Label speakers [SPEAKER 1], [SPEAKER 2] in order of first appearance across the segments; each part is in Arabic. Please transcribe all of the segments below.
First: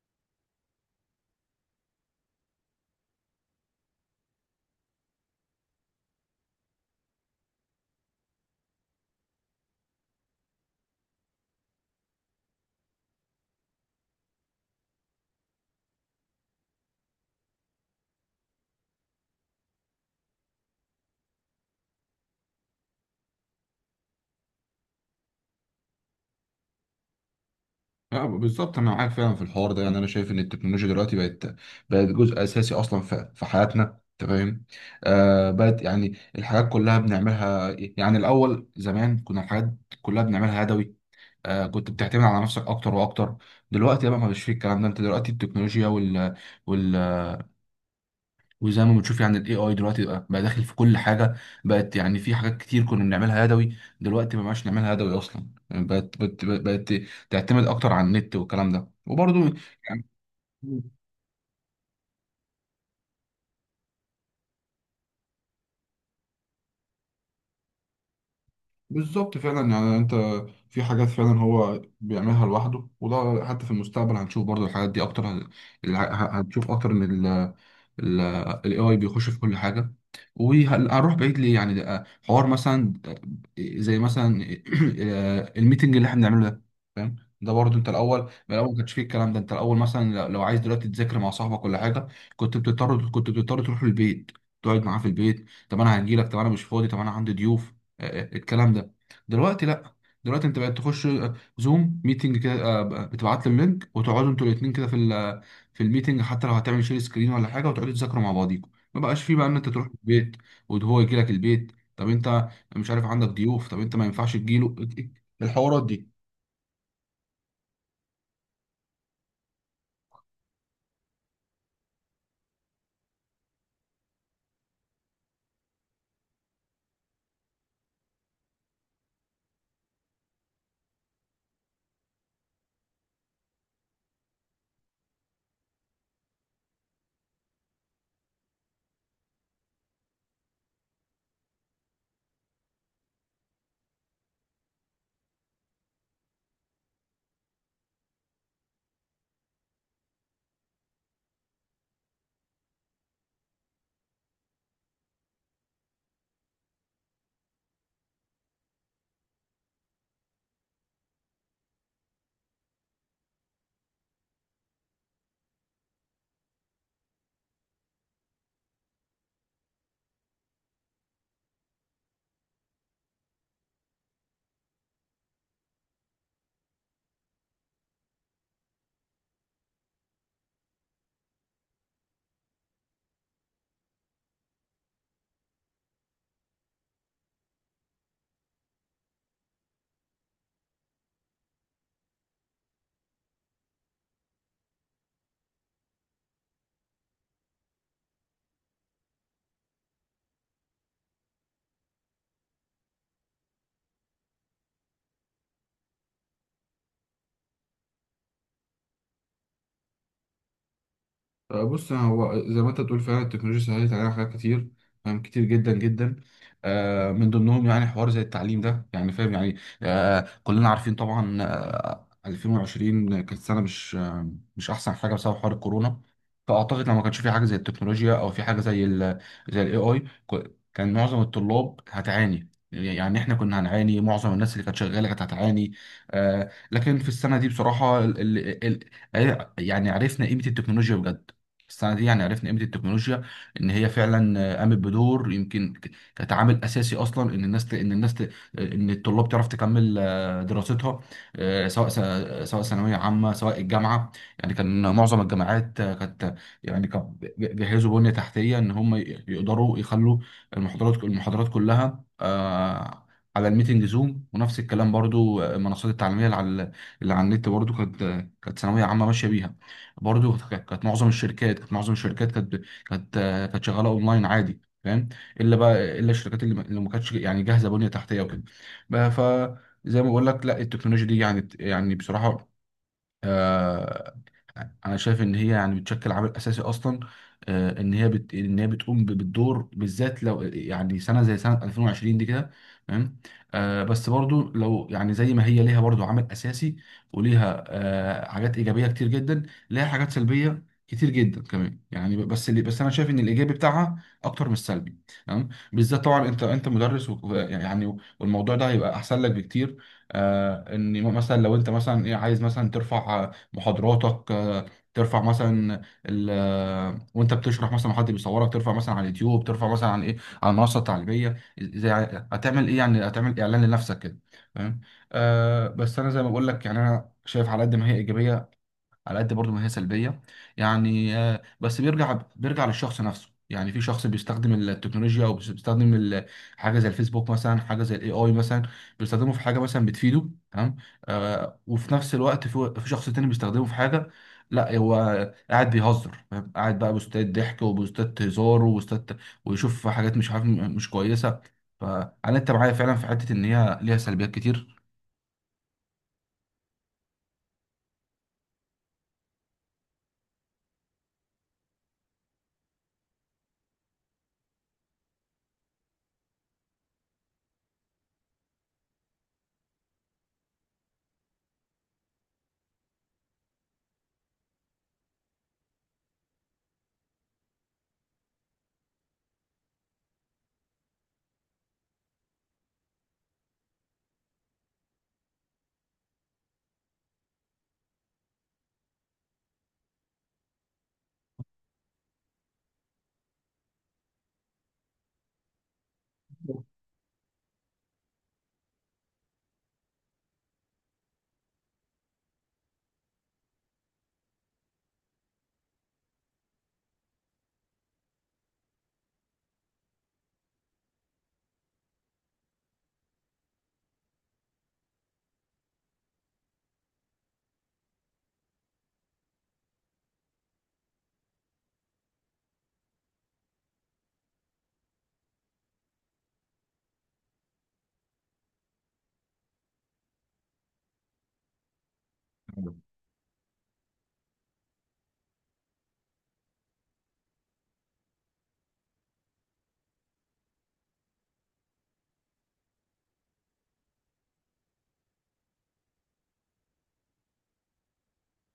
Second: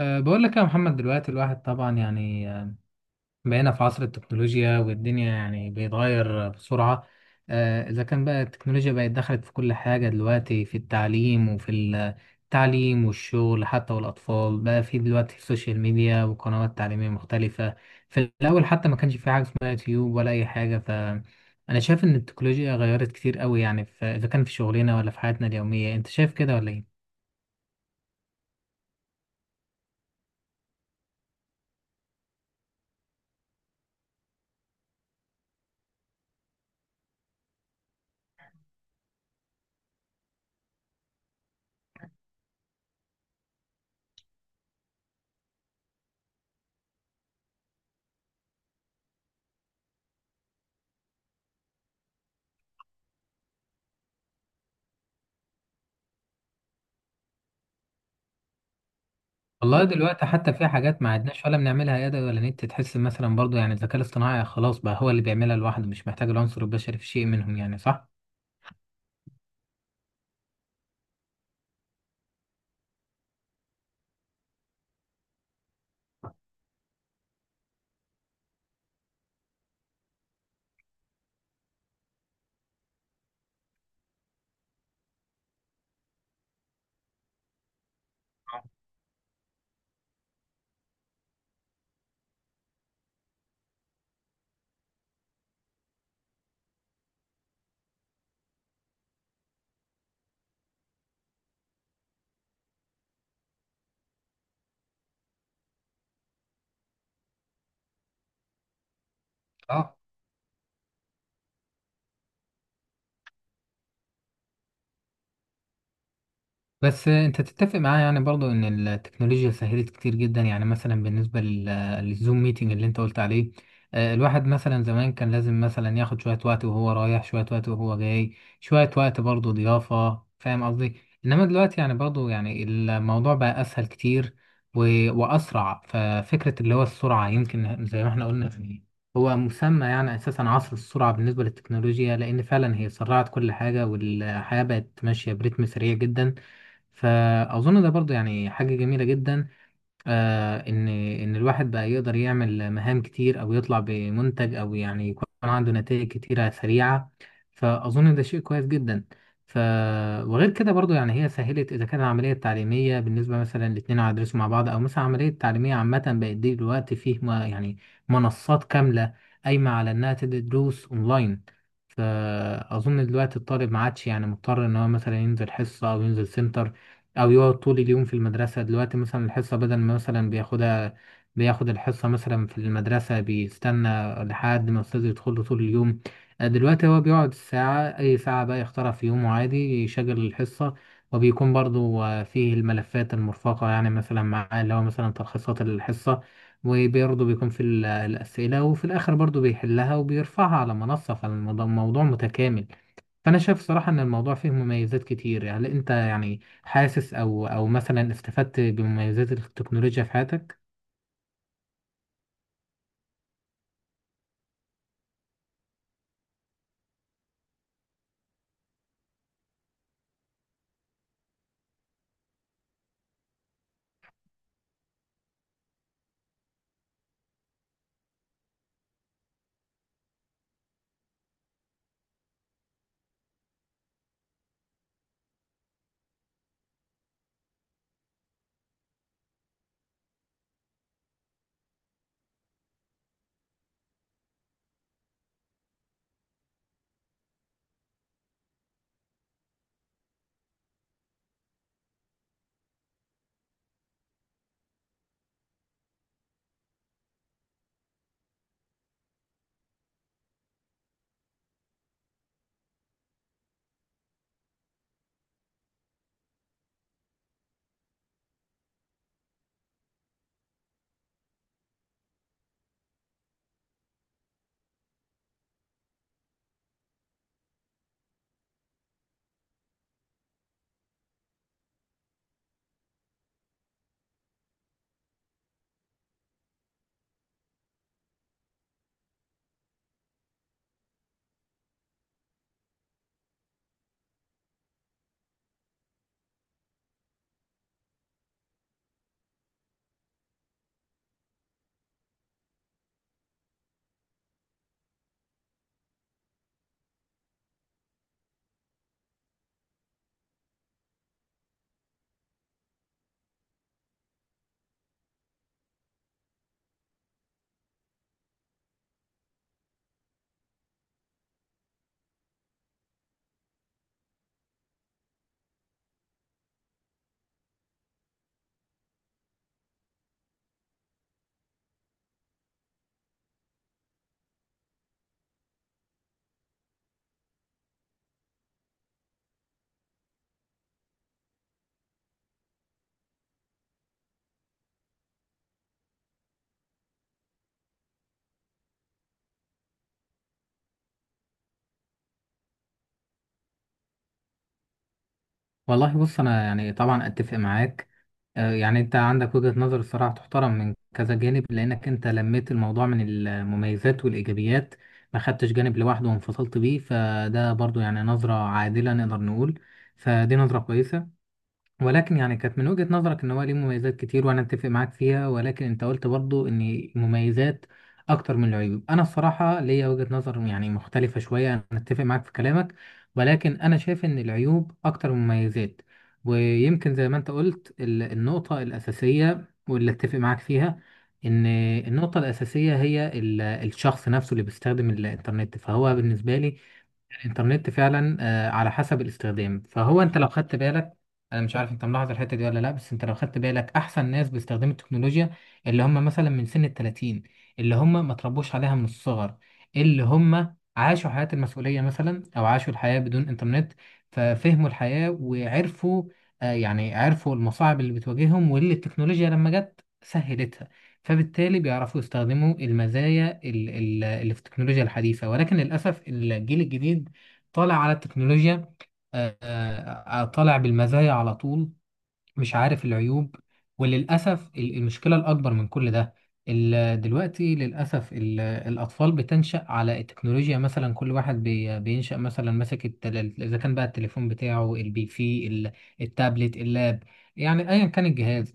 [SPEAKER 1] بقول لك يا محمد دلوقتي الواحد طبعا يعني بقينا في عصر التكنولوجيا والدنيا يعني بيتغير بسرعة. إذا كان بقى التكنولوجيا بقت دخلت في كل حاجة دلوقتي في التعليم والشغل حتى، والأطفال بقى في دلوقتي السوشيال ميديا وقنوات تعليمية مختلفة. في الأول حتى ما كانش في حاجة اسمها يوتيوب ولا أي حاجة، فأنا شايف إن التكنولوجيا غيرت كتير قوي، يعني في إذا كان في شغلنا ولا في حياتنا اليومية. أنت شايف كده ولا إيه؟
[SPEAKER 2] اه، بالظبط انا معاك فعلا في الحوار ده. يعني انا شايف ان التكنولوجيا دلوقتي بقت جزء اساسي اصلا في حياتنا. انت فاهم؟ بقت يعني الحاجات كلها بنعملها. يعني الاول زمان كنا الحاجات كلها بنعملها يدوي. كنت بتعتمد على نفسك اكتر واكتر. دلوقتي بقى ما فيش فيه الكلام ده. انت دلوقتي التكنولوجيا وال وزي ما بتشوف يعني الاي اي دلوقتي بقى داخل في كل حاجه. بقت يعني في حاجات كتير كنا بنعملها يدوي، دلوقتي ما بقاش نعملها يدوي اصلا. يعني بقت تعتمد اكتر على النت والكلام ده. وبرضه
[SPEAKER 1] والله دلوقتي حتى في
[SPEAKER 2] يعني
[SPEAKER 1] حاجات ما عدناش ولا بنعملها يد ولا نت، تحس مثلا برضو يعني الذكاء الاصطناعي خلاص بقى هو اللي بيعملها لوحده، مش محتاج العنصر البشري في شيء منهم، يعني صح؟
[SPEAKER 2] بالظبط فعلا. يعني انت في حاجات فعلا هو بيعملها لوحده، وده حتى في المستقبل هنشوف برضو الحاجات دي اكتر. هنشوف اكتر ان ال ال ال AI بيخش في كل حاجة. وهنروح بعيد ليه؟ يعني ده حوار مثلا، زي مثلا الميتنج اللي احنا بنعمله ده. فاهم؟ ده برضو انت الاول، من الاول ما كانش فيه الكلام ده. انت الاول مثلا لو عايز دلوقتي تذاكر مع صاحبك ولا حاجة، كنت بتضطر تروح البيت، تقعد معاه في البيت. طب انا هجيلك، طب انا مش فاضي، طب انا عندي ضيوف. الكلام ده. دلوقتي لا، دلوقتي انت بقت تخش زوم ميتنج كده. بتبعت لهم لينك وتقعدوا انتوا الاثنين كده في في الميتنج. حتى لو هتعمل شير سكرين ولا حاجه، وتقعدوا تذاكروا مع بعضيكم. ما بقاش فيه بقى ان انت تروح
[SPEAKER 1] اه،
[SPEAKER 2] البيت وهو يجي لك البيت. طب انت مش عارف، عندك ضيوف، طب انت ما ينفعش تجيله. الحوارات دي.
[SPEAKER 1] بس انت تتفق معايا يعني برضو ان التكنولوجيا سهلت كتير جدا، يعني مثلا بالنسبه للزوم ميتنج اللي انت قلت عليه. الواحد مثلا زمان كان لازم مثلا ياخد شويه وقت وهو رايح، شويه وقت وهو جاي، شويه وقت برضو ضيافه، فاهم قصدي؟ انما دلوقتي يعني برضو يعني الموضوع بقى اسهل كتير واسرع. ففكره اللي هو السرعه، يمكن زي ما احنا قلنا، يعني هو مسمى يعني اساسا عصر السرعه بالنسبه للتكنولوجيا، لان فعلا هي سرعت كل حاجه والحياه بقت ماشيه برتم سريع جدا. فأظن ده برضو يعني حاجة جميلة جدا، آه إن إن الواحد بقى يقدر يعمل مهام كتير أو يطلع بمنتج أو يعني يكون عنده نتائج كتيرة سريعة. فأظن ده شيء كويس جدا. ف وغير كده برضو يعني هي سهلت، إذا كانت العملية التعليمية بالنسبة مثلا الاتنين هيدرسوا مع بعض أو مثلا عملية تعليمية عامة بقت، دي دلوقتي فيه ما يعني منصات كاملة قايمة على إنها تدي دروس أونلاين. فأظن دلوقتي الطالب ما عادش يعني مضطر إن هو مثلا ينزل حصة أو ينزل سنتر أو يقعد طول اليوم في المدرسة. دلوقتي مثلا الحصة بدل ما مثلا بياخدها، بياخد الحصة مثلا في المدرسة بيستنى لحد ما الأستاذ يدخل له طول اليوم. دلوقتي هو بيقعد ساعة، أي ساعة بقى يختارها في يومه عادي، يشغل الحصة وبيكون برضو فيه الملفات المرفقة، يعني مثلا معاه اللي هو مثلا تلخيصات الحصة. وبرضه بيكون في الأسئلة، وفي الآخر برضه بيحلها وبيرفعها على منصة، فالموضوع متكامل. فأنا شايف صراحة إن الموضوع فيه مميزات كتير. يعني أنت يعني حاسس، أو مثلا استفدت بمميزات التكنولوجيا في حياتك؟
[SPEAKER 2] بص، هو زي ما انت بتقول فعلا التكنولوجيا سهلت علينا حاجات كتير، فاهم، كتير جدا جدا. من ضمنهم يعني حوار زي التعليم ده، يعني فاهم يعني. كلنا عارفين طبعا. 2020 كانت سنه مش احسن حاجه بسبب حوار الكورونا. فاعتقد لو ما كانش في حاجه زي التكنولوجيا او في حاجه زي الاي اي، كان معظم الطلاب هتعاني. يعني احنا كنا هنعاني، معظم الناس اللي كانت شغاله كانت هتعاني. آه، لكن في السنه دي بصراحه ال ال ال يعني عرفنا قيمه التكنولوجيا بجد. السنه دي يعني عرفنا قيمه التكنولوجيا، ان هي فعلا قامت بدور، يمكن كانت عامل اساسي اصلا ان الناس ان الطلاب تعرف تكمل دراستها. آه، سواء سواء ثانويه عامه، سواء الجامعه. يعني كان معظم الجامعات كانت، يعني جهزوا بنية تحتية إن هم يقدروا يخلوا المحاضرات كلها على الميتنج زوم. ونفس الكلام برضو، آه، المنصات التعليمية اللي على النت برضو كانت ثانوية عامة ماشية بيها. برضو كانت معظم الشركات كانت شغالة أونلاين عادي، فاهم؟ إلا بقى إلا الشركات اللي ما كانتش يعني جاهزة بنية تحتية وكده. بقى فزي ما بقول لك، لا، التكنولوجيا دي يعني بصراحة، آه، انا شايف ان هي يعني بتشكل عامل اساسي اصلا. ان هي بتقوم بالدور، بالذات لو يعني سنه زي سنه 2020 دي كده، تمام؟ بس برضو، لو يعني زي ما هي ليها برضو عامل اساسي وليها حاجات ايجابيه كتير جدا، ليها حاجات سلبيه كتير جدا كمان. يعني بس انا شايف ان الايجابي بتاعها اكتر من السلبي، تمام؟ بالذات طبعا انت مدرس، يعني والموضوع ده هيبقى احسن لك بكتير. ان مثلا لو انت مثلا ايه، عايز مثلا ترفع محاضراتك، ترفع مثلا وانت بتشرح مثلا حد بيصورك، ترفع مثلا على اليوتيوب، ترفع مثلا على ايه، على المنصه التعليميه، زي. هتعمل ايه؟ يعني هتعمل اعلان لنفسك كده، فاهم؟ آه، بس انا زي ما بقول لك، يعني انا شايف على قد ما هي ايجابيه، على قد برضو ما هي سلبية. يعني بس بيرجع للشخص نفسه. يعني في شخص بيستخدم التكنولوجيا، او بيستخدم حاجه زي الفيسبوك مثلا، حاجه زي الاي اي مثلا، بيستخدمه في حاجه مثلا بتفيده، تمام. آه، وفي نفس الوقت في شخص تاني بيستخدمه في حاجه، لا، هو قاعد بيهزر، فاهم؟ قاعد بقى بوستات ضحك، وبوستات هزار، وبوستات ويشوف حاجات مش عارف، مش كويسه. فانا انت معايا فعلا في حته ان هي ليها سلبيات كتير.
[SPEAKER 1] والله بص أنا يعني طبعا أتفق معاك. يعني أنت عندك وجهة نظر الصراحة تحترم من كذا جانب، لأنك أنت لميت الموضوع من المميزات والإيجابيات، ما خدتش جانب لوحده وانفصلت بيه، فده برضه يعني نظرة عادلة نقدر نقول. فدي نظرة كويسة، ولكن يعني كانت من وجهة نظرك ان هو ليه مميزات كتير وانا اتفق معاك فيها، ولكن انت قلت برضو ان المميزات اكتر من العيوب. انا الصراحة ليا وجهة نظر يعني مختلفة شوية، انا اتفق معاك في كلامك، ولكن انا شايف ان العيوب اكتر من المميزات. ويمكن زي ما انت قلت، النقطة الاساسية واللي اتفق معاك فيها ان النقطة الاساسية هي الشخص نفسه اللي بيستخدم الانترنت. فهو بالنسبة لي الانترنت فعلا على حسب الاستخدام. فهو انت لو خدت بالك، انا مش عارف انت ملاحظ الحته دي ولا لا، بس انت لو خدت بالك، احسن ناس باستخدام التكنولوجيا اللي هم مثلا من سن ال 30، اللي هم ما تربوش عليها من الصغر، اللي هم عاشوا حياه المسؤوليه مثلا او عاشوا الحياه بدون انترنت، ففهموا الحياه وعرفوا يعني عرفوا المصاعب اللي بتواجههم واللي التكنولوجيا لما جت سهلتها. فبالتالي بيعرفوا يستخدموا المزايا اللي في التكنولوجيا الحديثة. ولكن للأسف الجيل الجديد طالع على التكنولوجيا، طالع بالمزايا على طول، مش عارف العيوب. وللأسف المشكلة الأكبر من كل ده، دلوقتي للأسف الأطفال بتنشأ على التكنولوجيا. مثلا كل واحد بينشأ مثلا ماسك إذا كان بقى التليفون بتاعه، البي سي، التابلت، اللاب، يعني أيا كان الجهاز.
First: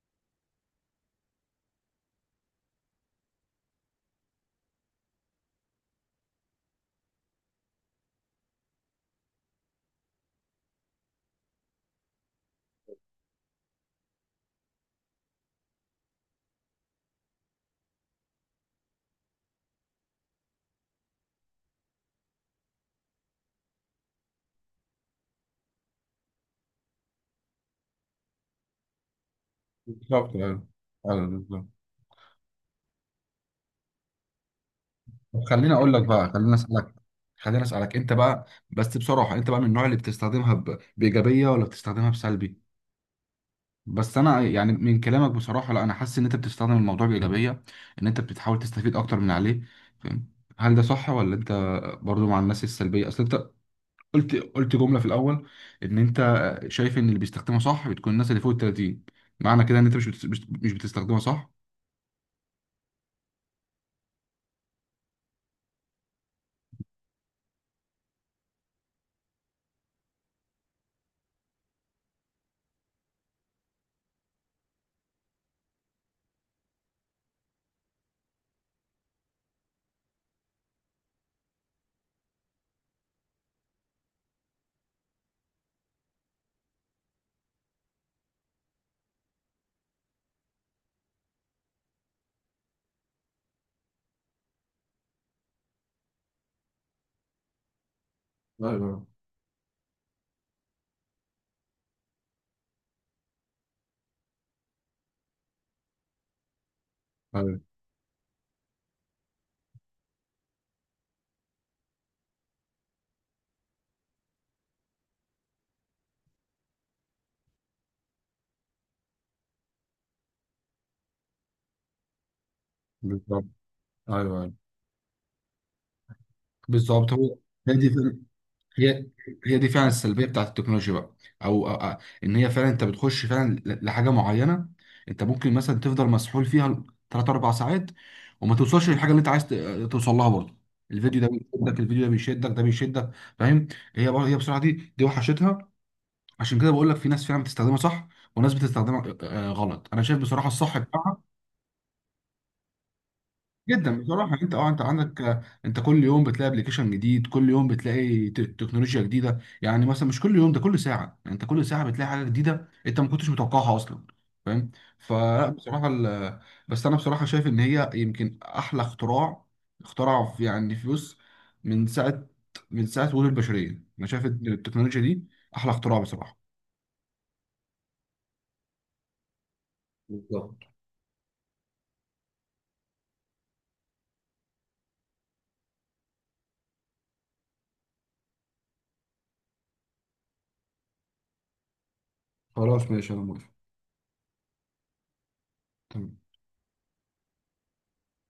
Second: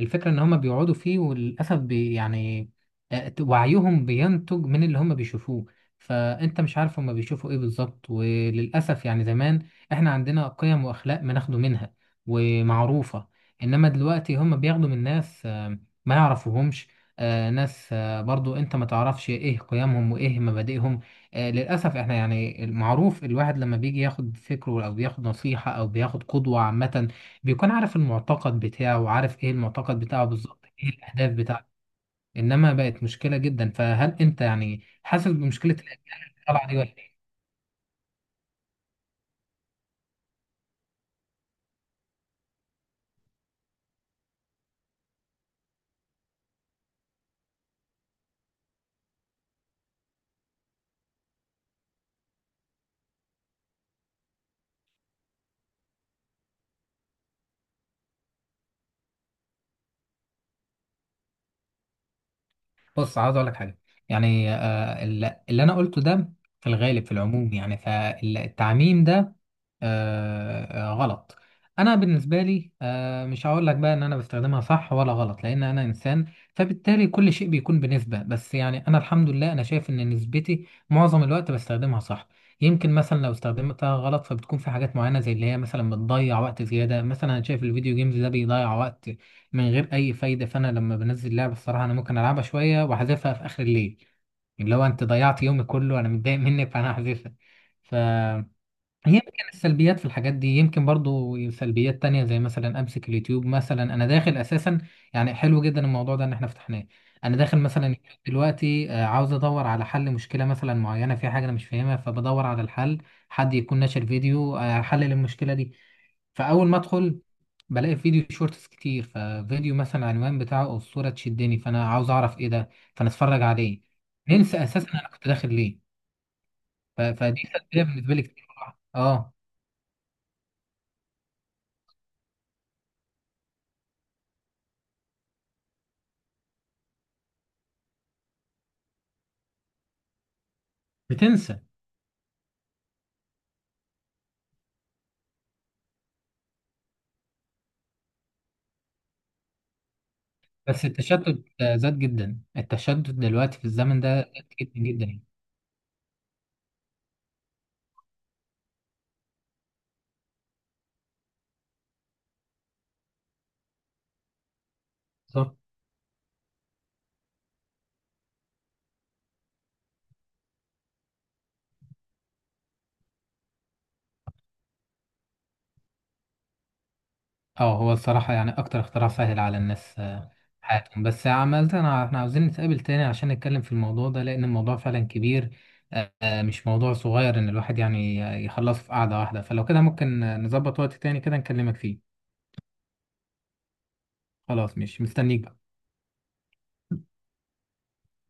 [SPEAKER 1] الفكرة إن هما بيقعدوا فيه، وللأسف يعني وعيهم بينتج من اللي هما بيشوفوه، فأنت مش عارف هما بيشوفوا إيه بالظبط. وللأسف يعني زمان إحنا عندنا قيم وأخلاق بناخده منها ومعروفة، انما دلوقتي هم بياخدوا من ناس ما يعرفوهمش، ناس برضو انت ما تعرفش ايه قيمهم وايه مبادئهم. للاسف احنا يعني المعروف الواحد لما بيجي ياخد فكره او بياخد نصيحة او بياخد قدوة عامة، بيكون عارف المعتقد بتاعه وعارف ايه المعتقد بتاعه
[SPEAKER 2] بالظبط،
[SPEAKER 1] بالظبط،
[SPEAKER 2] ايوه،
[SPEAKER 1] ايه
[SPEAKER 2] أيوة،
[SPEAKER 1] الاهداف
[SPEAKER 2] بالظبط.
[SPEAKER 1] بتاعته. انما بقت مشكلة جدا. فهل انت يعني حاسس
[SPEAKER 2] طب
[SPEAKER 1] بمشكلة
[SPEAKER 2] خليني اقول
[SPEAKER 1] اللي
[SPEAKER 2] لك بقى،
[SPEAKER 1] طالعة دي ولا ايه؟
[SPEAKER 2] خليني اسالك انت بقى، بس بصراحه انت بقى من النوع اللي بتستخدمها بايجابيه ولا بتستخدمها بسلبي؟ بس انا يعني من كلامك بصراحه، لا، انا حاسس ان انت بتستخدم الموضوع بايجابيه، ان انت بتحاول تستفيد اكتر من عليه، فاهم؟ هل ده صح ولا انت برضو مع الناس السلبيه؟ اصل انت قلت جمله في الاول ان انت شايف ان اللي بيستخدمها صح بتكون الناس اللي فوق ال 30. معنى كده ان انت مش بت... مش مش بتستخدمها صح؟
[SPEAKER 1] بص عاوز اقول لك حاجة. يعني اللي انا قلته ده في الغالب في العموم، يعني فالتعميم ده غلط. انا بالنسبه لي مش هقول لك بقى ان انا بستخدمها صح ولا غلط، لان انا انسان فبالتالي كل شيء بيكون بنسبه. بس يعني انا الحمد لله، انا شايف ان نسبتي معظم الوقت بستخدمها صح. يمكن مثلا لو استخدمتها غلط فبتكون في حاجات معينه، زي اللي هي مثلا بتضيع وقت زياده. مثلا انا شايف الفيديو جيمز ده بيضيع وقت من غير اي فايده. فانا لما بنزل لعبه الصراحه، انا ممكن العبها شويه واحذفها في اخر الليل، اللي هو انت ضيعت يومي كله انا متضايق منك، فانا هحذفها. ف
[SPEAKER 2] ايوه،
[SPEAKER 1] يمكن السلبيات في الحاجات دي، يمكن برضو سلبيات تانية زي مثلا امسك اليوتيوب. مثلا انا داخل اساسا، يعني حلو جدا الموضوع ده ان احنا فتحناه. انا داخل
[SPEAKER 2] ايوه،
[SPEAKER 1] مثلا دلوقتي عاوز ادور على حل مشكلة مثلا معينة في حاجة انا مش فاهمها، فبدور على الحل حد يكون ناشر فيديو حل للمشكلة دي. فاول ما ادخل بلاقي فيديو شورتس كتير، ففيديو مثلا العنوان بتاعه او الصورة تشدني، فانا عاوز اعرف ايه ده، فانا اتفرج
[SPEAKER 2] بالظبط.
[SPEAKER 1] عليه،
[SPEAKER 2] ايوه، ايوه،
[SPEAKER 1] ننسى اساسا انا كنت داخل ليه.
[SPEAKER 2] بالظبط.
[SPEAKER 1] فدي
[SPEAKER 2] هي
[SPEAKER 1] سلبية
[SPEAKER 2] دي
[SPEAKER 1] بالنسبة لي كتير.
[SPEAKER 2] هي
[SPEAKER 1] اه،
[SPEAKER 2] هي دي فعلا السلبيه بتاعت التكنولوجيا بقى. او ان هي فعلا انت بتخش فعلا لحاجه معينه. انت ممكن مثلا تفضل مسحول فيها ثلاث اربع ساعات، وما توصلش للحاجه اللي انت عايز توصل لها برضه. الفيديو ده
[SPEAKER 1] بتنسى.
[SPEAKER 2] بيشدك، الفيديو ده بيشدك، ده بيشدك، فاهم؟ هي بصراحه دي وحشتها. عشان كده بقول لك في ناس فعلا بتستخدمها صح، وناس بتستخدمها غلط. انا شايف بصراحه الصح
[SPEAKER 1] بس
[SPEAKER 2] بتاعها
[SPEAKER 1] التشتت زاد جدا، التشتت دلوقتي في
[SPEAKER 2] جدا.
[SPEAKER 1] الزمن ده
[SPEAKER 2] بصراحه
[SPEAKER 1] زاد
[SPEAKER 2] انت اه
[SPEAKER 1] جدا
[SPEAKER 2] انت
[SPEAKER 1] جدا
[SPEAKER 2] عندك،
[SPEAKER 1] يعني.
[SPEAKER 2] انت كل يوم بتلاقي ابلكيشن جديد، كل يوم بتلاقي تكنولوجيا جديده. يعني مثلا مش كل يوم، ده كل ساعه. يعني انت كل ساعه بتلاقي حاجه جديده، انت ما كنتش متوقعها اصلا، فاهم؟ فلا
[SPEAKER 1] صح.
[SPEAKER 2] بصراحه بس انا بصراحه شايف ان هي يمكن احلى اختراع اخترع في يعني فلوس، من ساعه من ساعه وجود البشريه. انا شايف ان التكنولوجيا دي احلى اختراع بصراحه.
[SPEAKER 1] اه، هو الصراحة يعني أكتر اختراع سهل على الناس
[SPEAKER 2] بالظبط.
[SPEAKER 1] حياتهم. بس عملت أنا، احنا عاوزين نتقابل تاني عشان نتكلم في الموضوع ده، لأن الموضوع فعلا كبير، مش موضوع صغير إن الواحد يعني يخلصه في قعدة واحدة. فلو كده ممكن نظبط وقت تاني كده نكلمك فيه.
[SPEAKER 2] خلاص، ماشي، انا موافق.
[SPEAKER 1] خلاص مش مستنيك بقى.
[SPEAKER 2] تمام.